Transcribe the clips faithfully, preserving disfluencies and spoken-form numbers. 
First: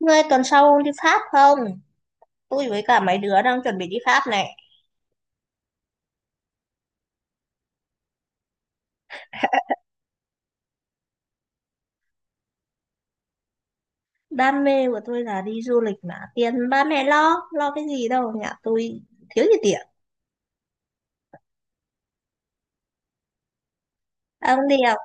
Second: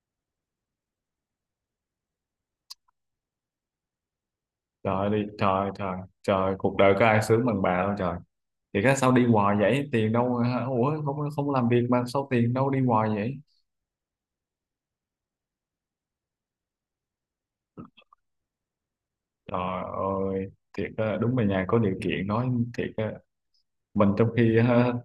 Ngươi tuần sau đi Pháp không? Tôi với cả mấy đứa đang chuẩn bị đi Pháp này. Trời đi trời trời trời cuộc đời có ai sướng bằng bà đâu trời. Thì cái sao đi hoài vậy, tiền đâu hả? Ủa, không, không làm việc mà sao tiền đâu đi hoài vậy? Đam mê của tôi là đi du lịch mà. Tiền ba mẹ lo, lo cái gì đâu. Nhà tôi thiếu gì tiền. Trời ơi, thiệt á, đúng là nhà có điều kiện nói thiệt á, mình trong khi Ông đi ha học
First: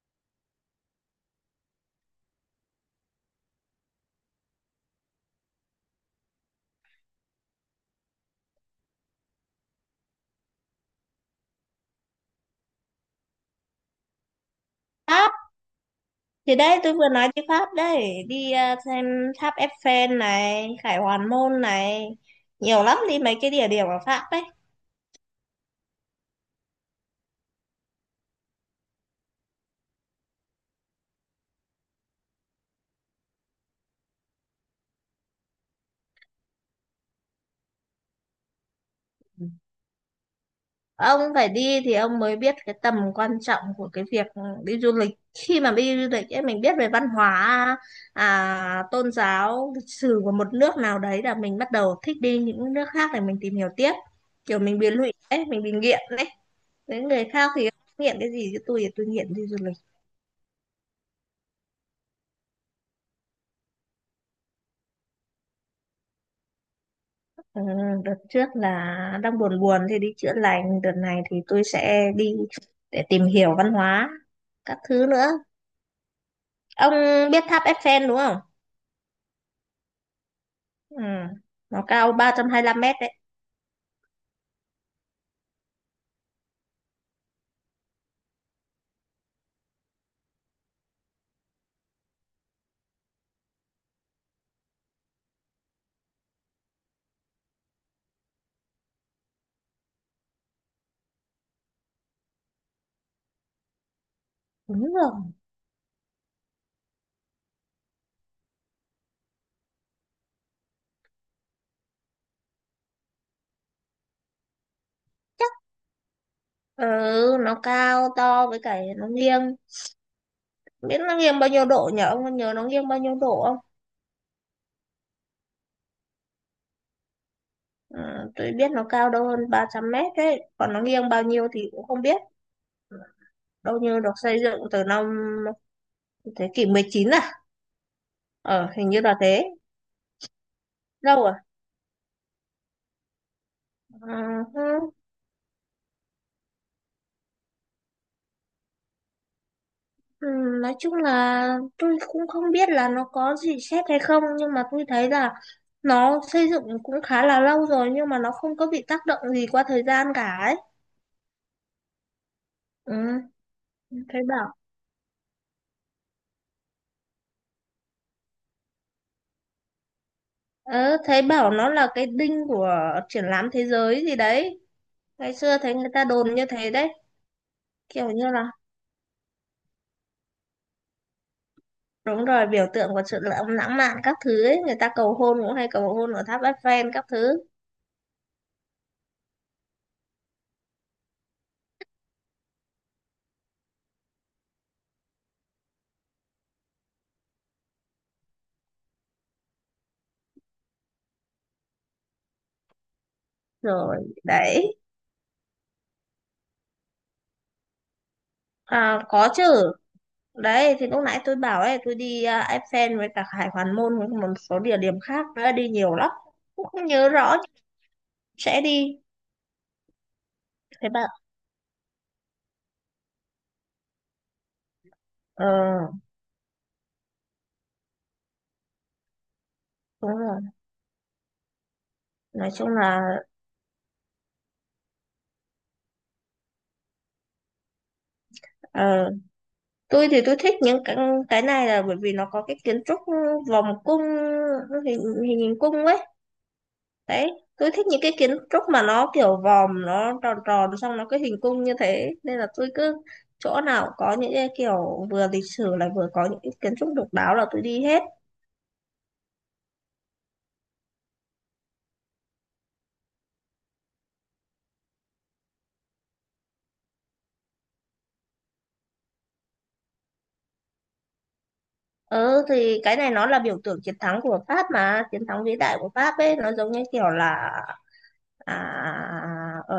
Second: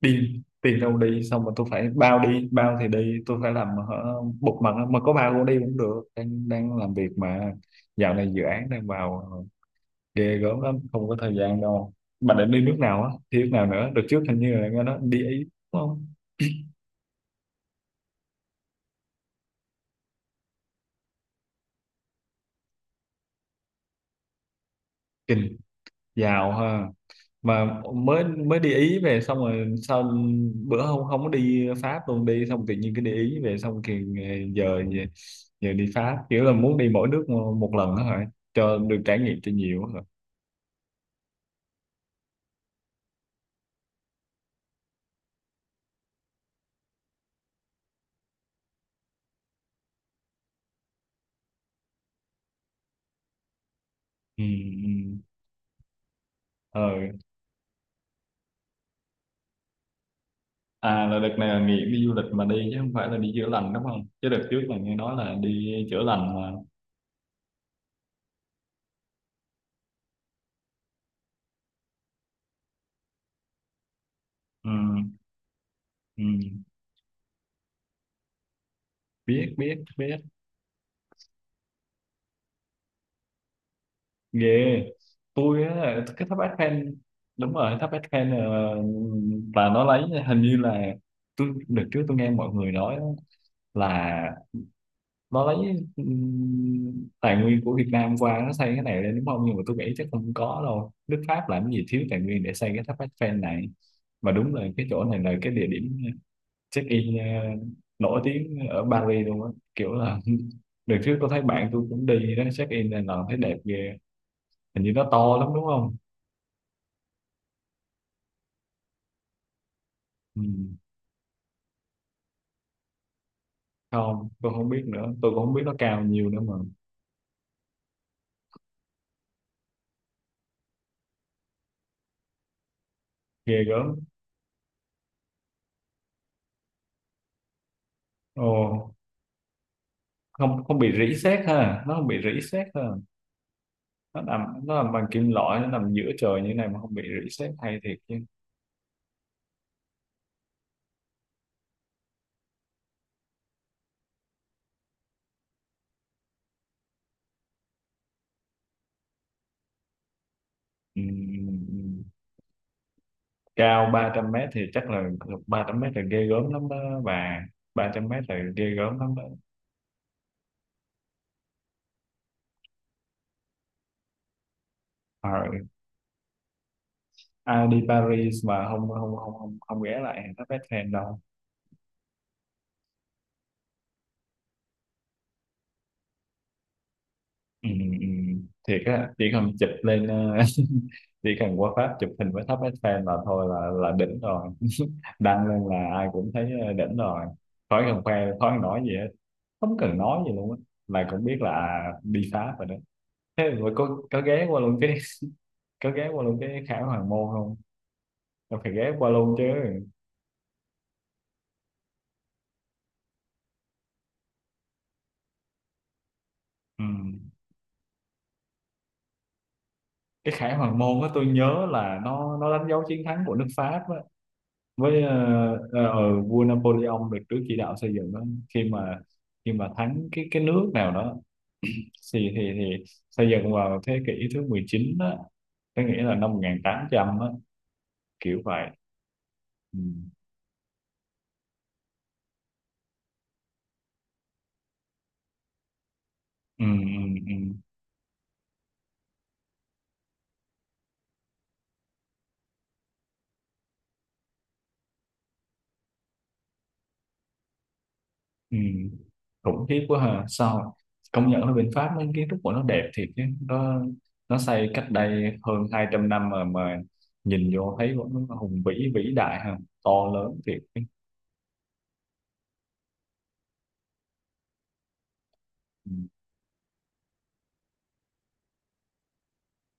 đi tiền đâu đi xong mà tôi phải bao đi, bao thì đi, tôi phải làm hả, bục mặt, mà có bao cũng đi cũng được, đang đang làm việc mà. Dạo này dự án đang vào ờ, ghê gớm lắm, không có thời gian đâu. Mà định đi nước nào á, đi nước nào nữa, được trước hình như là nghe nói đi Pháp. Ý đúng không? Thì đấy, tôi vừa nói đi Pháp đấy. Đi à, xem tháp Eiffel này, Khải Hoàn Môn này. Nhiều lắm đi mấy cái địa điểm ở Pháp đấy. Kinh, giàu ha. Mà mới mới đi Ý về xong rồi sao bữa không, không có đi Pháp luôn đi, xong tự nhiên cái đi Ý về xong thì giờ giờ giờ đi Pháp, kiểu là muốn đi mỗi nước một lần đó hả, cho được trải nghiệm cho nhiều á hả? Ông phải đi thì ông mới biết cái tầm quan trọng của cái việc đi du lịch. Khi mà đi du lịch ấy, mình biết về văn hóa, à, tôn giáo, lịch sử của một nước nào đấy, là mình bắt đầu thích đi những nước khác để mình tìm hiểu tiếp. Ừ, Kiểu mình bị lụy ừ. ấy, mình bị nghiện đấy. Ờ. Với người khác thì nghiện cái gì chứ, tôi thì tôi nghiện đi du lịch. À, là đợt này là nghỉ đi du lịch mà đi chứ không phải là đi chữa lành đúng không, chứ đợt trước là nghe nói là đi chữa lành mà. Ừ, đợt trước là đang buồn buồn thì đi chữa lành, đợt này thì tôi sẽ đi để tìm hiểu văn hóa Ừ, các thứ nữa. ừ. Ông biết tháp Eiffel đúng không? Biết, biết, biết. Ừ. Nó cao ba trăm hai lăm mét đấy. Ghê. Tôi á, cái tháp bát khen, đúng rồi, tháp bát khen ờ, là nó lấy hình như là, tôi được trước tôi nghe mọi người nói á, là nó lấy ừm, tài nguyên của Việt Nam qua nó xây cái này lên đúng không, nhưng mà tôi nghĩ chắc không có đâu, nước Pháp làm gì thiếu tài nguyên để xây cái tháp Eiffel này. Mà đúng là cái Đúng chỗ rồi. này là cái địa điểm check in ờ, nổi tiếng ở Paris luôn á, kiểu là đợt trước tôi thấy bạn tôi cũng đi đó check in là thấy đẹp ghê. Hình như nó to lắm đúng không? Ừ, nó cao to với cả nó nghiêng. Ừ. Biết nó nghiêng bao nhiêu độ nhỉ? Ông có nhớ nó nghiêng bao nhiêu độ không? Không, tôi không biết nữa. Tôi cũng không biết nó cao nhiều nữa mà. Ừ, tôi biết nó cao đâu hơn ba trăm mét đấy. Còn nó nghiêng bao nhiêu thì cũng không biết. Ghê Đâu gớm. như được xây dựng từ năm thế kỷ mười chín à? Ồ, Ờ, hình như là thế. không, không bị rỉ Lâu à? sét ha. Nó không bị rỉ sét ha. Nó nằm, nó nằm Ừ. bằng kim loại, nó nằm giữa trời như này mà không bị rỉ sét hay, thiệt chứ. Ừ, nói chung là tôi cũng không biết là nó có gì xét hay không, nhưng mà tôi thấy là nó xây dựng cũng khá là lâu rồi nhưng mà nó không có bị tác động gì qua thời gian cả ấy. Ừ, ừ, ừ. Ừ, Cao thấy ba trăm mét bảo. thì chắc là ba trăm mét là ghê gớm lắm đó bà. Ba trăm mét là ghê gớm lắm đó. Ờ, thấy bảo nó là cái đinh của triển lãm thế giới gì đấy. Ờ. Ngày xưa thấy người ta đồn như thế đấy. Ai đi Kiểu như Paris là mà không không không không, không ghé lại tháp Eiffel đâu. đúng rồi, biểu tượng của sự lãng lãng mạn các thứ ấy. Người ta cầu hôn cũng hay cầu hôn ở tháp Eiffel các thứ. Ừ, ừ, ừ. Thiệt á, chỉ cần chụp lên ờ, chỉ cần qua Pháp chụp hình với tháp Eiffel là thôi, là là đỉnh rồi, đăng lên là ai cũng thấy ờ, đỉnh rồi, khỏi cần khoe, khỏi cần nói gì hết, không cần nói gì luôn á, là cũng biết là đi Pháp rồi đó. Thế rồi có Rồi, có ghé qua đấy. luôn cái có ghé qua luôn cái Khải Hoàng Môn không? Là phải ghé À, qua có luôn chứ. chứ. Đấy thì lúc nãy tôi bảo ấy, tôi đi à, Eiffel với cả Hải Hoàn Môn với một số địa điểm khác nữa, đi nhiều lắm cũng Ừ. không nhớ rõ sẽ đi. Cái Khải Hoàng Thế Môn á, bạn. tôi nhớ là nó nó đánh dấu chiến thắng của nước Pháp với Ờ, uh, uh, vua Napoleon được Đức chỉ đạo xây dựng đó, khi mà khi mà thắng đúng cái rồi, cái nước nào đó thì nói thì chung thì là, xây dựng vào thế kỷ thứ mười chín đó, có nghĩa là năm một nghìn tám trăm á, kiểu vậy. ờ, Ừ. tôi thì tôi thích những cái cái này là bởi vì nó có cái kiến trúc vòng cung, hình hình, hình cung ấy. Ừ, ừ, Đấy, ừ, tôi thích những cái kiến trúc mà nó kiểu vòm, nó tròn tròn xong nó cái hình cung như thế, nên là tôi cứ chỗ nào có những cái kiểu vừa lịch sử lại vừa có những cái kiến trúc độc đáo là tôi đi hết. ừ. Khủng khiếp quá ha, sao công nhận là bên Pháp mấy kiến trúc của nó đẹp thiệt chứ, nó nó xây cách đây hơn hai trăm năm mà mà nhìn vô thấy nó hùng vĩ, vĩ đại ha, to lớn thiệt chứ. Ừ thì cái này nó là biểu tượng chiến thắng của Pháp mà, chiến thắng vĩ đại của Ừ. Pháp ấy, nó giống như kiểu là à, ở,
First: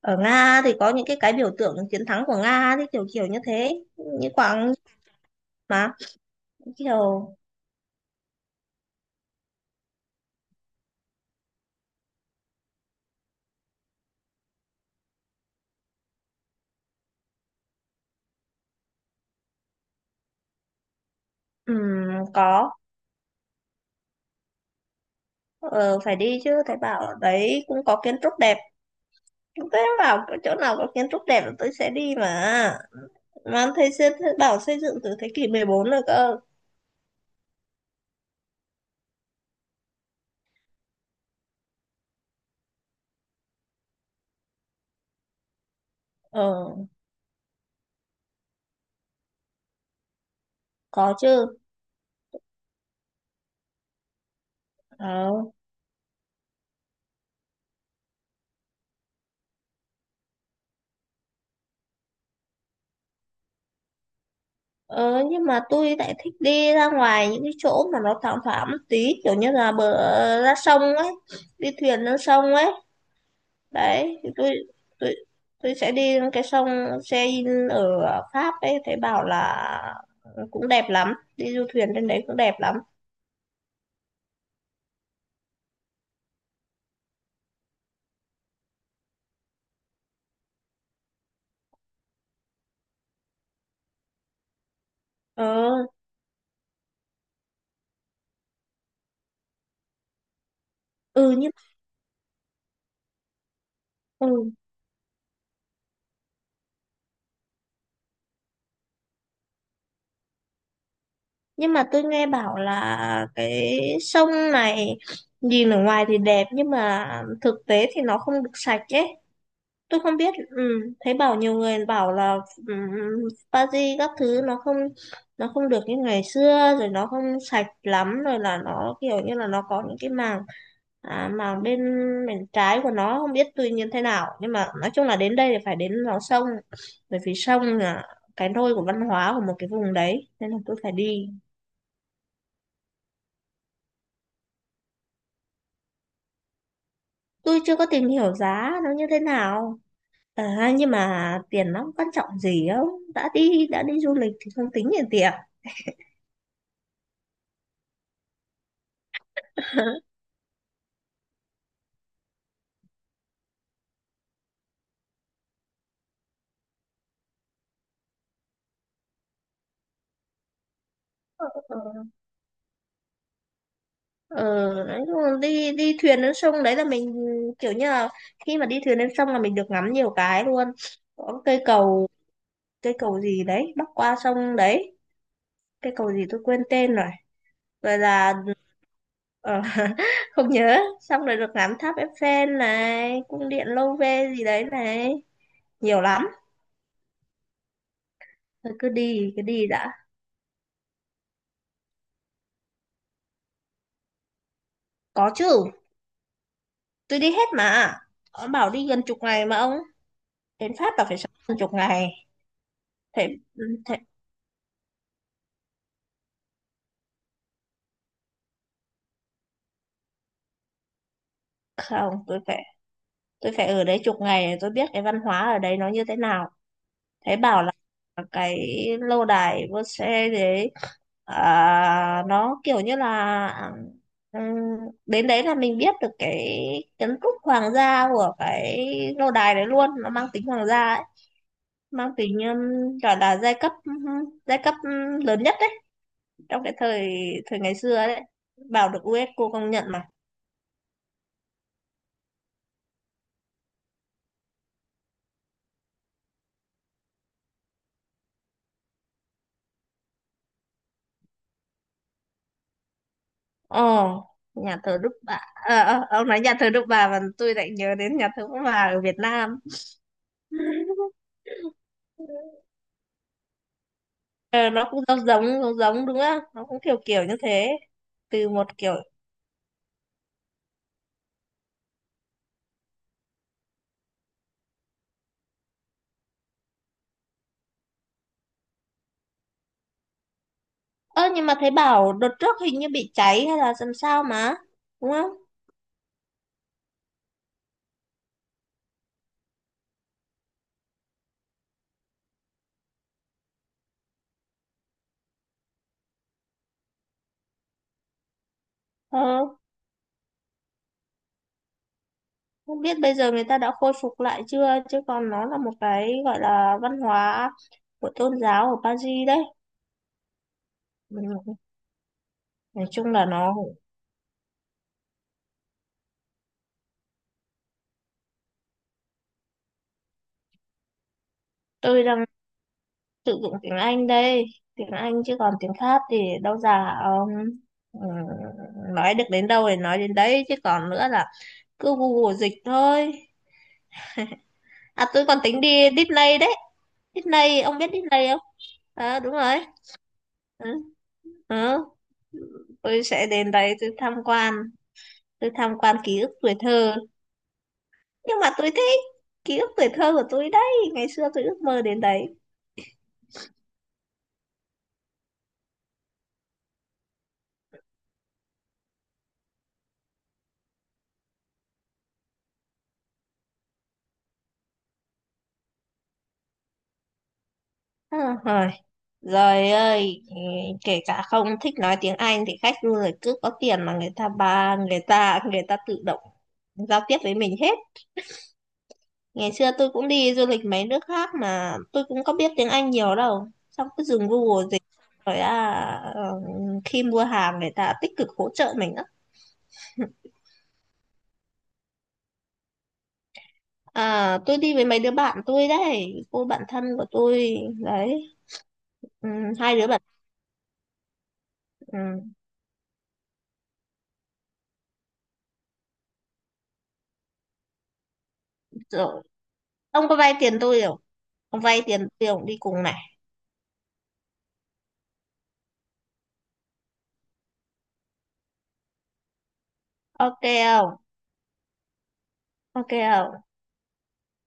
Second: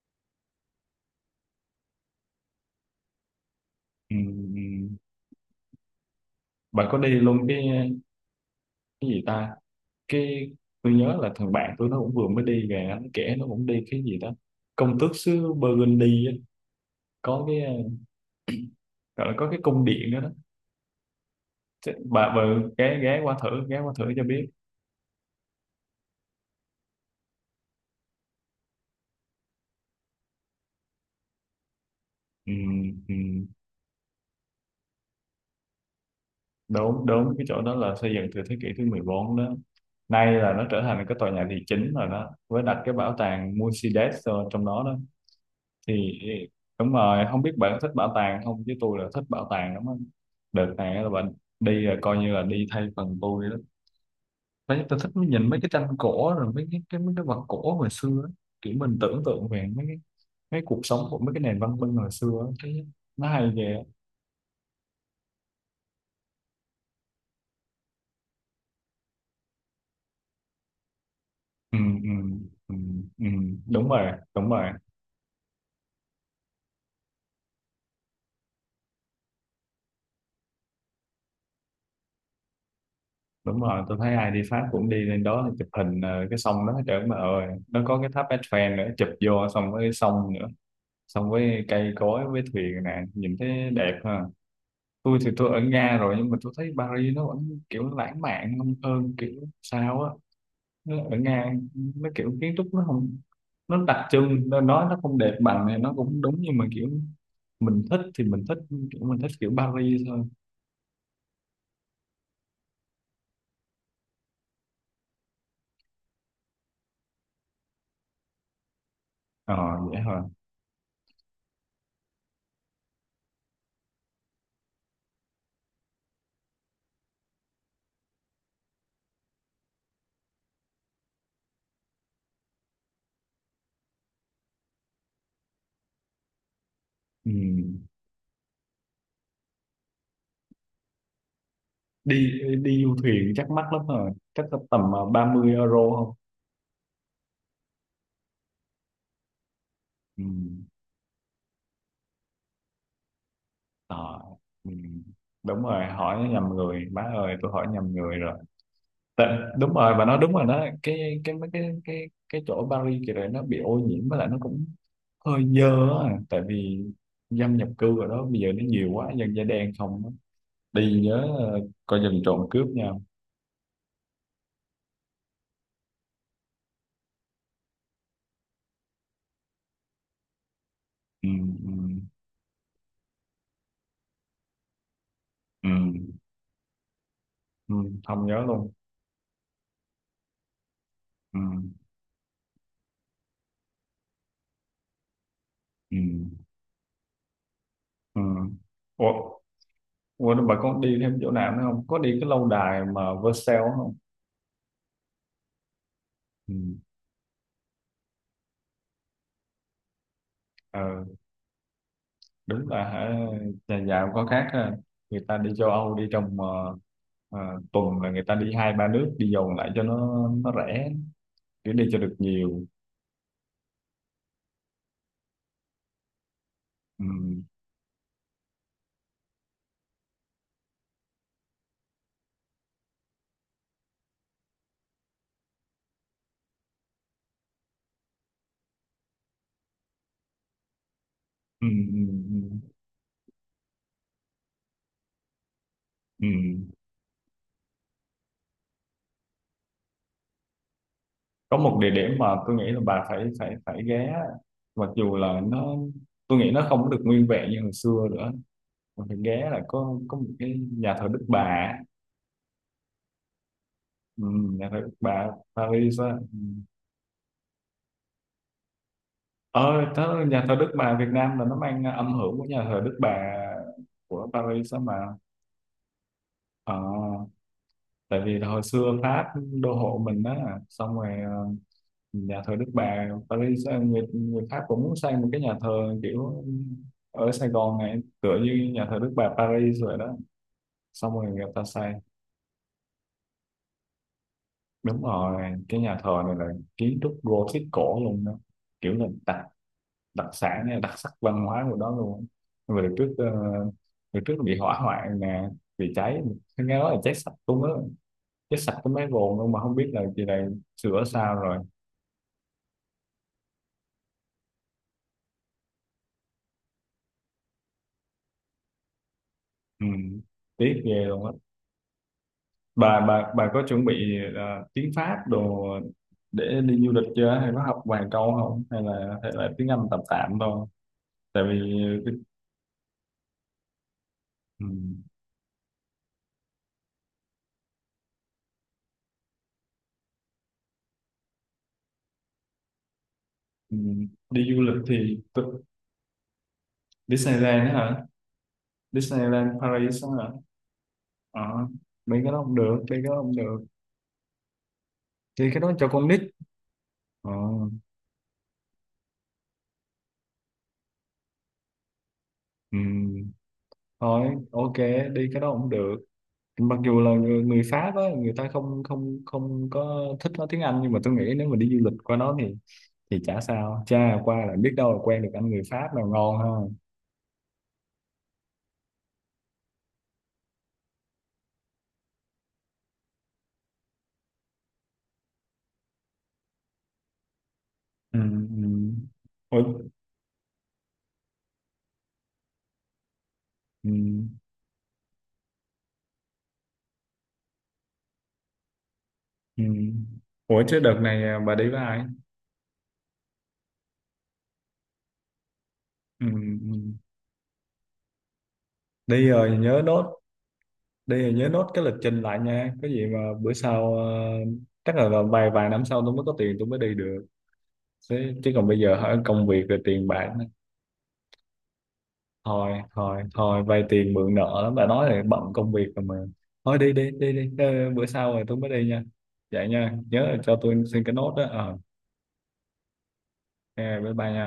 ở Nga thì có những cái cái biểu tượng chiến thắng của Nga thì kiểu kiểu như thế, Ừ. như quảng Ừ. mà Bạn có đi kiểu luôn cái cái gì ta, cái tôi nhớ là thằng bạn tôi nó cũng vừa mới đi về, nó kể nó cũng đi cái gì đó, công tước xứ Burgundy á. Có cái ờ, gọi là có cái cung điện đó đó. Chứ ừm, bà bà có. ghé ghé qua thử ghé qua thử cho biết. ờ, Phải đi chứ, thầy bảo ở đấy cũng có kiến trúc đẹp. Thế bảo chỗ nào có kiến trúc đẹp là tôi sẽ đi Ừ, mà. ừ. Mà thầy, xây- thầy bảo xây dựng từ thế kỷ mười bốn rồi cơ. Đúng, đúng, cái chỗ đó là xây dựng từ thế kỷ thứ mười bốn đó. Nay là nó trở thành cái tòa nhà thị chính rồi đó, với đặt cái bảo tàng Mercedes ờ, trong đó đó thì Ờ, đúng rồi. Không biết bạn thích bảo tàng không chứ tôi là thích bảo tàng lắm á. Đợt này là có bạn chứ. đi là coi như là đi thay phần tôi đó. Đấy, tôi thích Ờ. nhìn mấy cái tranh cổ rồi mấy cái, cái mấy cái vật cổ hồi xưa á, kiểu mình tưởng tượng về mấy cái mấy cuộc sống của mấy cái nền văn minh hồi xưa á. Thấy nó hay ghê á. Ờ, nhưng mà tôi lại thích đi ra ngoài những cái chỗ mà nó thoáng thoáng một tí, kiểu như là bờ ra sông ấy, đi Ừ, thuyền ừ, lên sông ấy. ừ, ừ. Đúng rồi, Đấy thì đúng tôi rồi. tôi tôi sẽ đi lên cái sông Seine ở Pháp ấy, thấy bảo là cũng đẹp lắm, đi du thuyền trên đấy cũng đẹp lắm. Đúng rồi, tôi thấy ai đi Pháp cũng đi lên đó chụp hình ờ, cái sông đó, trời ơi mà ơi, nó có cái tháp Eiffel nữa chụp vô, xong cái sông nữa, xong với cây cối với thuyền nè, nhìn thấy đẹp ha. Tôi thì ờ tôi ở Nga rồi, nhưng mà tôi thấy Paris nó vẫn kiểu lãng mạn hơn, hơn kiểu sao á. Nó ở ừ nhưng Nga nó kiểu kiến trúc nó không, nó đặc trưng ừ nó nói nó không đẹp bằng này nó cũng đúng, nhưng mà kiểu mình thích thì mình thích, kiểu mình thích kiểu Paris thôi. nhưng mà tôi nghe bảo là cái sông này nhìn ở ngoài thì đẹp, nhưng mà thực tế thì nó không được sạch ấy. Ờ, vậy Tôi không hả. biết. Ừ, thấy bảo nhiều người bảo là, ừ, Paris các thứ nó không nó không được như ngày xưa rồi, nó không sạch lắm rồi, là nó kiểu như là nó có những cái màng, à, màng bên bên trái của nó không biết tuy nhiên thế nào. Nhưng mà nói chung là đến đây thì phải đến vào sông, bởi Ừ. vì sông là cái nôi của văn hóa của một cái vùng đấy, nên là tôi phải đi. đi đi du thuyền chắc mắc lắm rồi, chắc là tầm ờ, ba mươi euro không? Tôi chưa có tìm hiểu giá nó như thế nào. Ừ. À, nhưng mà tiền nó quan trọng gì không, đã đi đã đi du Ờ. lịch thì Ừ. không tính tiền tiền Đúng rồi, hỏi nhầm người, má ơi tôi hỏi nhầm người rồi. Tại, đúng rồi bà nói đúng rồi đó, cái cái mấy cái cái cái chỗ ở Paris kìa này, nó bị ô nhiễm với lại nó cũng hơi dơ á, tại vì dân nhập cư ở đó bây giờ nó nhiều quá, dân da đen không á. Đi nhớ ờ, coi chừng trộm cướp nha. Ờ đấy, đúng rồi. Đi đi thuyền lên sông đấy là mình kiểu như là, khi mà đi thuyền lên sông là mình được ngắm nhiều cái luôn. Ừ, Có cây ừ, cầu, cây cầu gì đấy bắc qua sông đấy, ừ, cây cầu gì tôi quên tên rồi. ừ, Rồi không là nhớ luôn. ờ, không nhớ, xong rồi Ừ, được ngắm tháp Eiffel này, cung điện Louvre gì đấy này, ừ, nhiều lắm. ừ. Thôi cứ Ủa, đi cứ đi đã. ủa bà có đi thêm chỗ nào nữa không, có đi cái lâu đài mà Versailles không? Có chứ, Ừ. tôi đi hết mà. Ông bảo đi gần chục ngày mà, ông đến Pháp Ờ. là phải sống gần chục ngày. Đúng là hả, thế, nhà thế giàu có khác ha. Người ta đi châu Âu đi trong ờ, ờ, tuần là người ta đi hai ba nước, đi vòng lại cho nó nó rẻ, để đi cho Không, được tôi phải nhiều. tôi phải ở đấy chục ngày để tôi biết cái văn hóa ở đấy nó như thế nào. Ừ. Thấy bảo là cái lâu đài vua xe đấy, à, nó kiểu như là ừm, đến đấy là mình biết được cái kiến trúc hoàng gia của cái lâu đài đấy luôn, nó mang tính hoàng gia ấy, Ừ. Ừ. mang tính ừm, Ừ. gọi là giai cấp giai cấp ừm, lớn nhất đấy, Ừ. trong cái thời thời ngày xưa đấy. Bảo được u ét cô công nhận mà. Có một địa điểm mà tôi nghĩ là bà phải phải phải ghé, mặc dù là nó, tôi nghĩ nó không có được nguyên vẹn như hồi xưa nữa, mà phải ghé là có có một cái nhà thờ Đức Bà. Ồ, Ừ. Nhà nhà thờ Đức thờ Đức Bà Bà. Ờ, Paris á. ờ, ông nói nhà thờ Đức Bà mà tôi lại nhớ đến nhà thờ Đức Bà ở Việt Nam. Ờ tớ, nhà thờ Đức Bà Việt Nam là nó mang âm hưởng của nhà thờ Đức Bà của Ờ, Paris đó nó mà. cũng giống giống giống giống đúng không? Nó Ờ, cũng kiểu kiểu như thế. tại vì Từ hồi một kiểu. xưa Pháp đô hộ mình đó, xong rồi ờ, nhà thờ Đức Bà Paris ờ, người, người Pháp cũng muốn xây một cái nhà thờ kiểu ở Sài Gòn này tựa như nhà thờ Đức Bà Paris rồi đó, xong Ơ rồi nhưng người mà ta thấy xây bảo đợt trước hình như bị cháy hay là làm sao mà, đúng đúng không? rồi. Cái nhà thờ này là kiến trúc Gothic cổ luôn đó, kiểu là tạc đặc sản hay đặc sắc văn hóa của đó luôn. Về trước ờ, về trước bị hỏa hoạn nè, bị cháy, nghe nói là cháy sạch cũng á, cháy sạch cái máy Ờ, bồn luôn, mà không biết là chị này sửa sao rồi. không biết bây giờ người ta đã khôi phục lại chưa, chứ còn nó là một cái gọi là văn hóa của tôn giáo ở Paris đấy. Ừ. Tiếc ghê luôn á. Ừ, nói bà chung là bà bà nó, có chuẩn bị ờ, tiếng Pháp đồ để đi du lịch chưa, hay có học vài câu không, hay là hay là tiếng Anh tạm tạm thôi, tại vì tôi cái- đang sử dụng tiếng Anh đây. ừ. Tiếng Anh chứ còn tiếng khác thì đâu già ông. Ừ, nói được đến đâu thì nói đến đấy, chứ còn nữa là cứ Google dịch thôi. Ừ. Đi du lịch à thì Tôi còn tính tu- đi Disney đấy. Disney, Disneyland đó ông biết hả? Disney không? À đúng rồi. Disneyland Paris đó hả? Ừ, Ờ, ừ. mấy cái đó không được, đi cái Tôi đó sẽ không đến được, đấy tôi tham quan, tôi đi cái đó tham cho quan con ký nít. ức tuổi thơ. Ờ, Nhưng mà tôi thích, ký ức tuổi thơ của tôi đấy, ngày xưa tôi ước mơ đến đấy. ừ. Thôi ok, đi cái đó không được. Mặc dù là người, người Pháp á, người ta không không không có thích nói tiếng Anh, nhưng mà tôi nghĩ nếu mà đi du lịch qua đó thì thì chả sao, cha qua là biết đâu là quen được anh người Pháp nào ngon ha. à, Rồi ơi, ừ, kể cả không thích nói tiếng Anh thì khách du lịch cứ có tiền mà, người ta ba người ta người ta tự động giao tiếp với mình hết. Ừ, ừ. Ngày Ủa, xưa tôi cũng đi du lịch mấy nước khác mà tôi cũng có biết tiếng Anh nhiều đâu. Xong ừ, cứ dùng Google dịch rồi. à, ờ, Khi mua hàng người ta tích cực hỗ trợ mình á. ừ. Ủa chứ đợt này à, bà đi với ai? À, tôi đi với mấy đứa bạn tôi đấy, Ừ, cô bạn thân ừ. của tôi đấy, Đi ừ, rồi hai nhớ đứa bạn. nốt, đi thì nhớ nốt cái lịch trình Ừ, lại nha, có gì mà bữa sau ờ, chắc là vào vài vài năm sau tôi mới có tiền tôi mới đi được, chứ, chứ còn bây giờ hả, rồi công việc rồi ông tiền có bạc vay nữa. tiền tôi không? Ông vay tiền tôi không đi Thôi cùng này. thôi thôi vay tiền mượn nợ lắm, bà nói là bận công việc rồi mà, thôi đi đi đi đi ờ, bữa sau rồi tôi mới đi nha, vậy nha, nhớ là Ok cho tôi không? xin cái nốt đó ờ. Ok không? Ok, bye bye nha.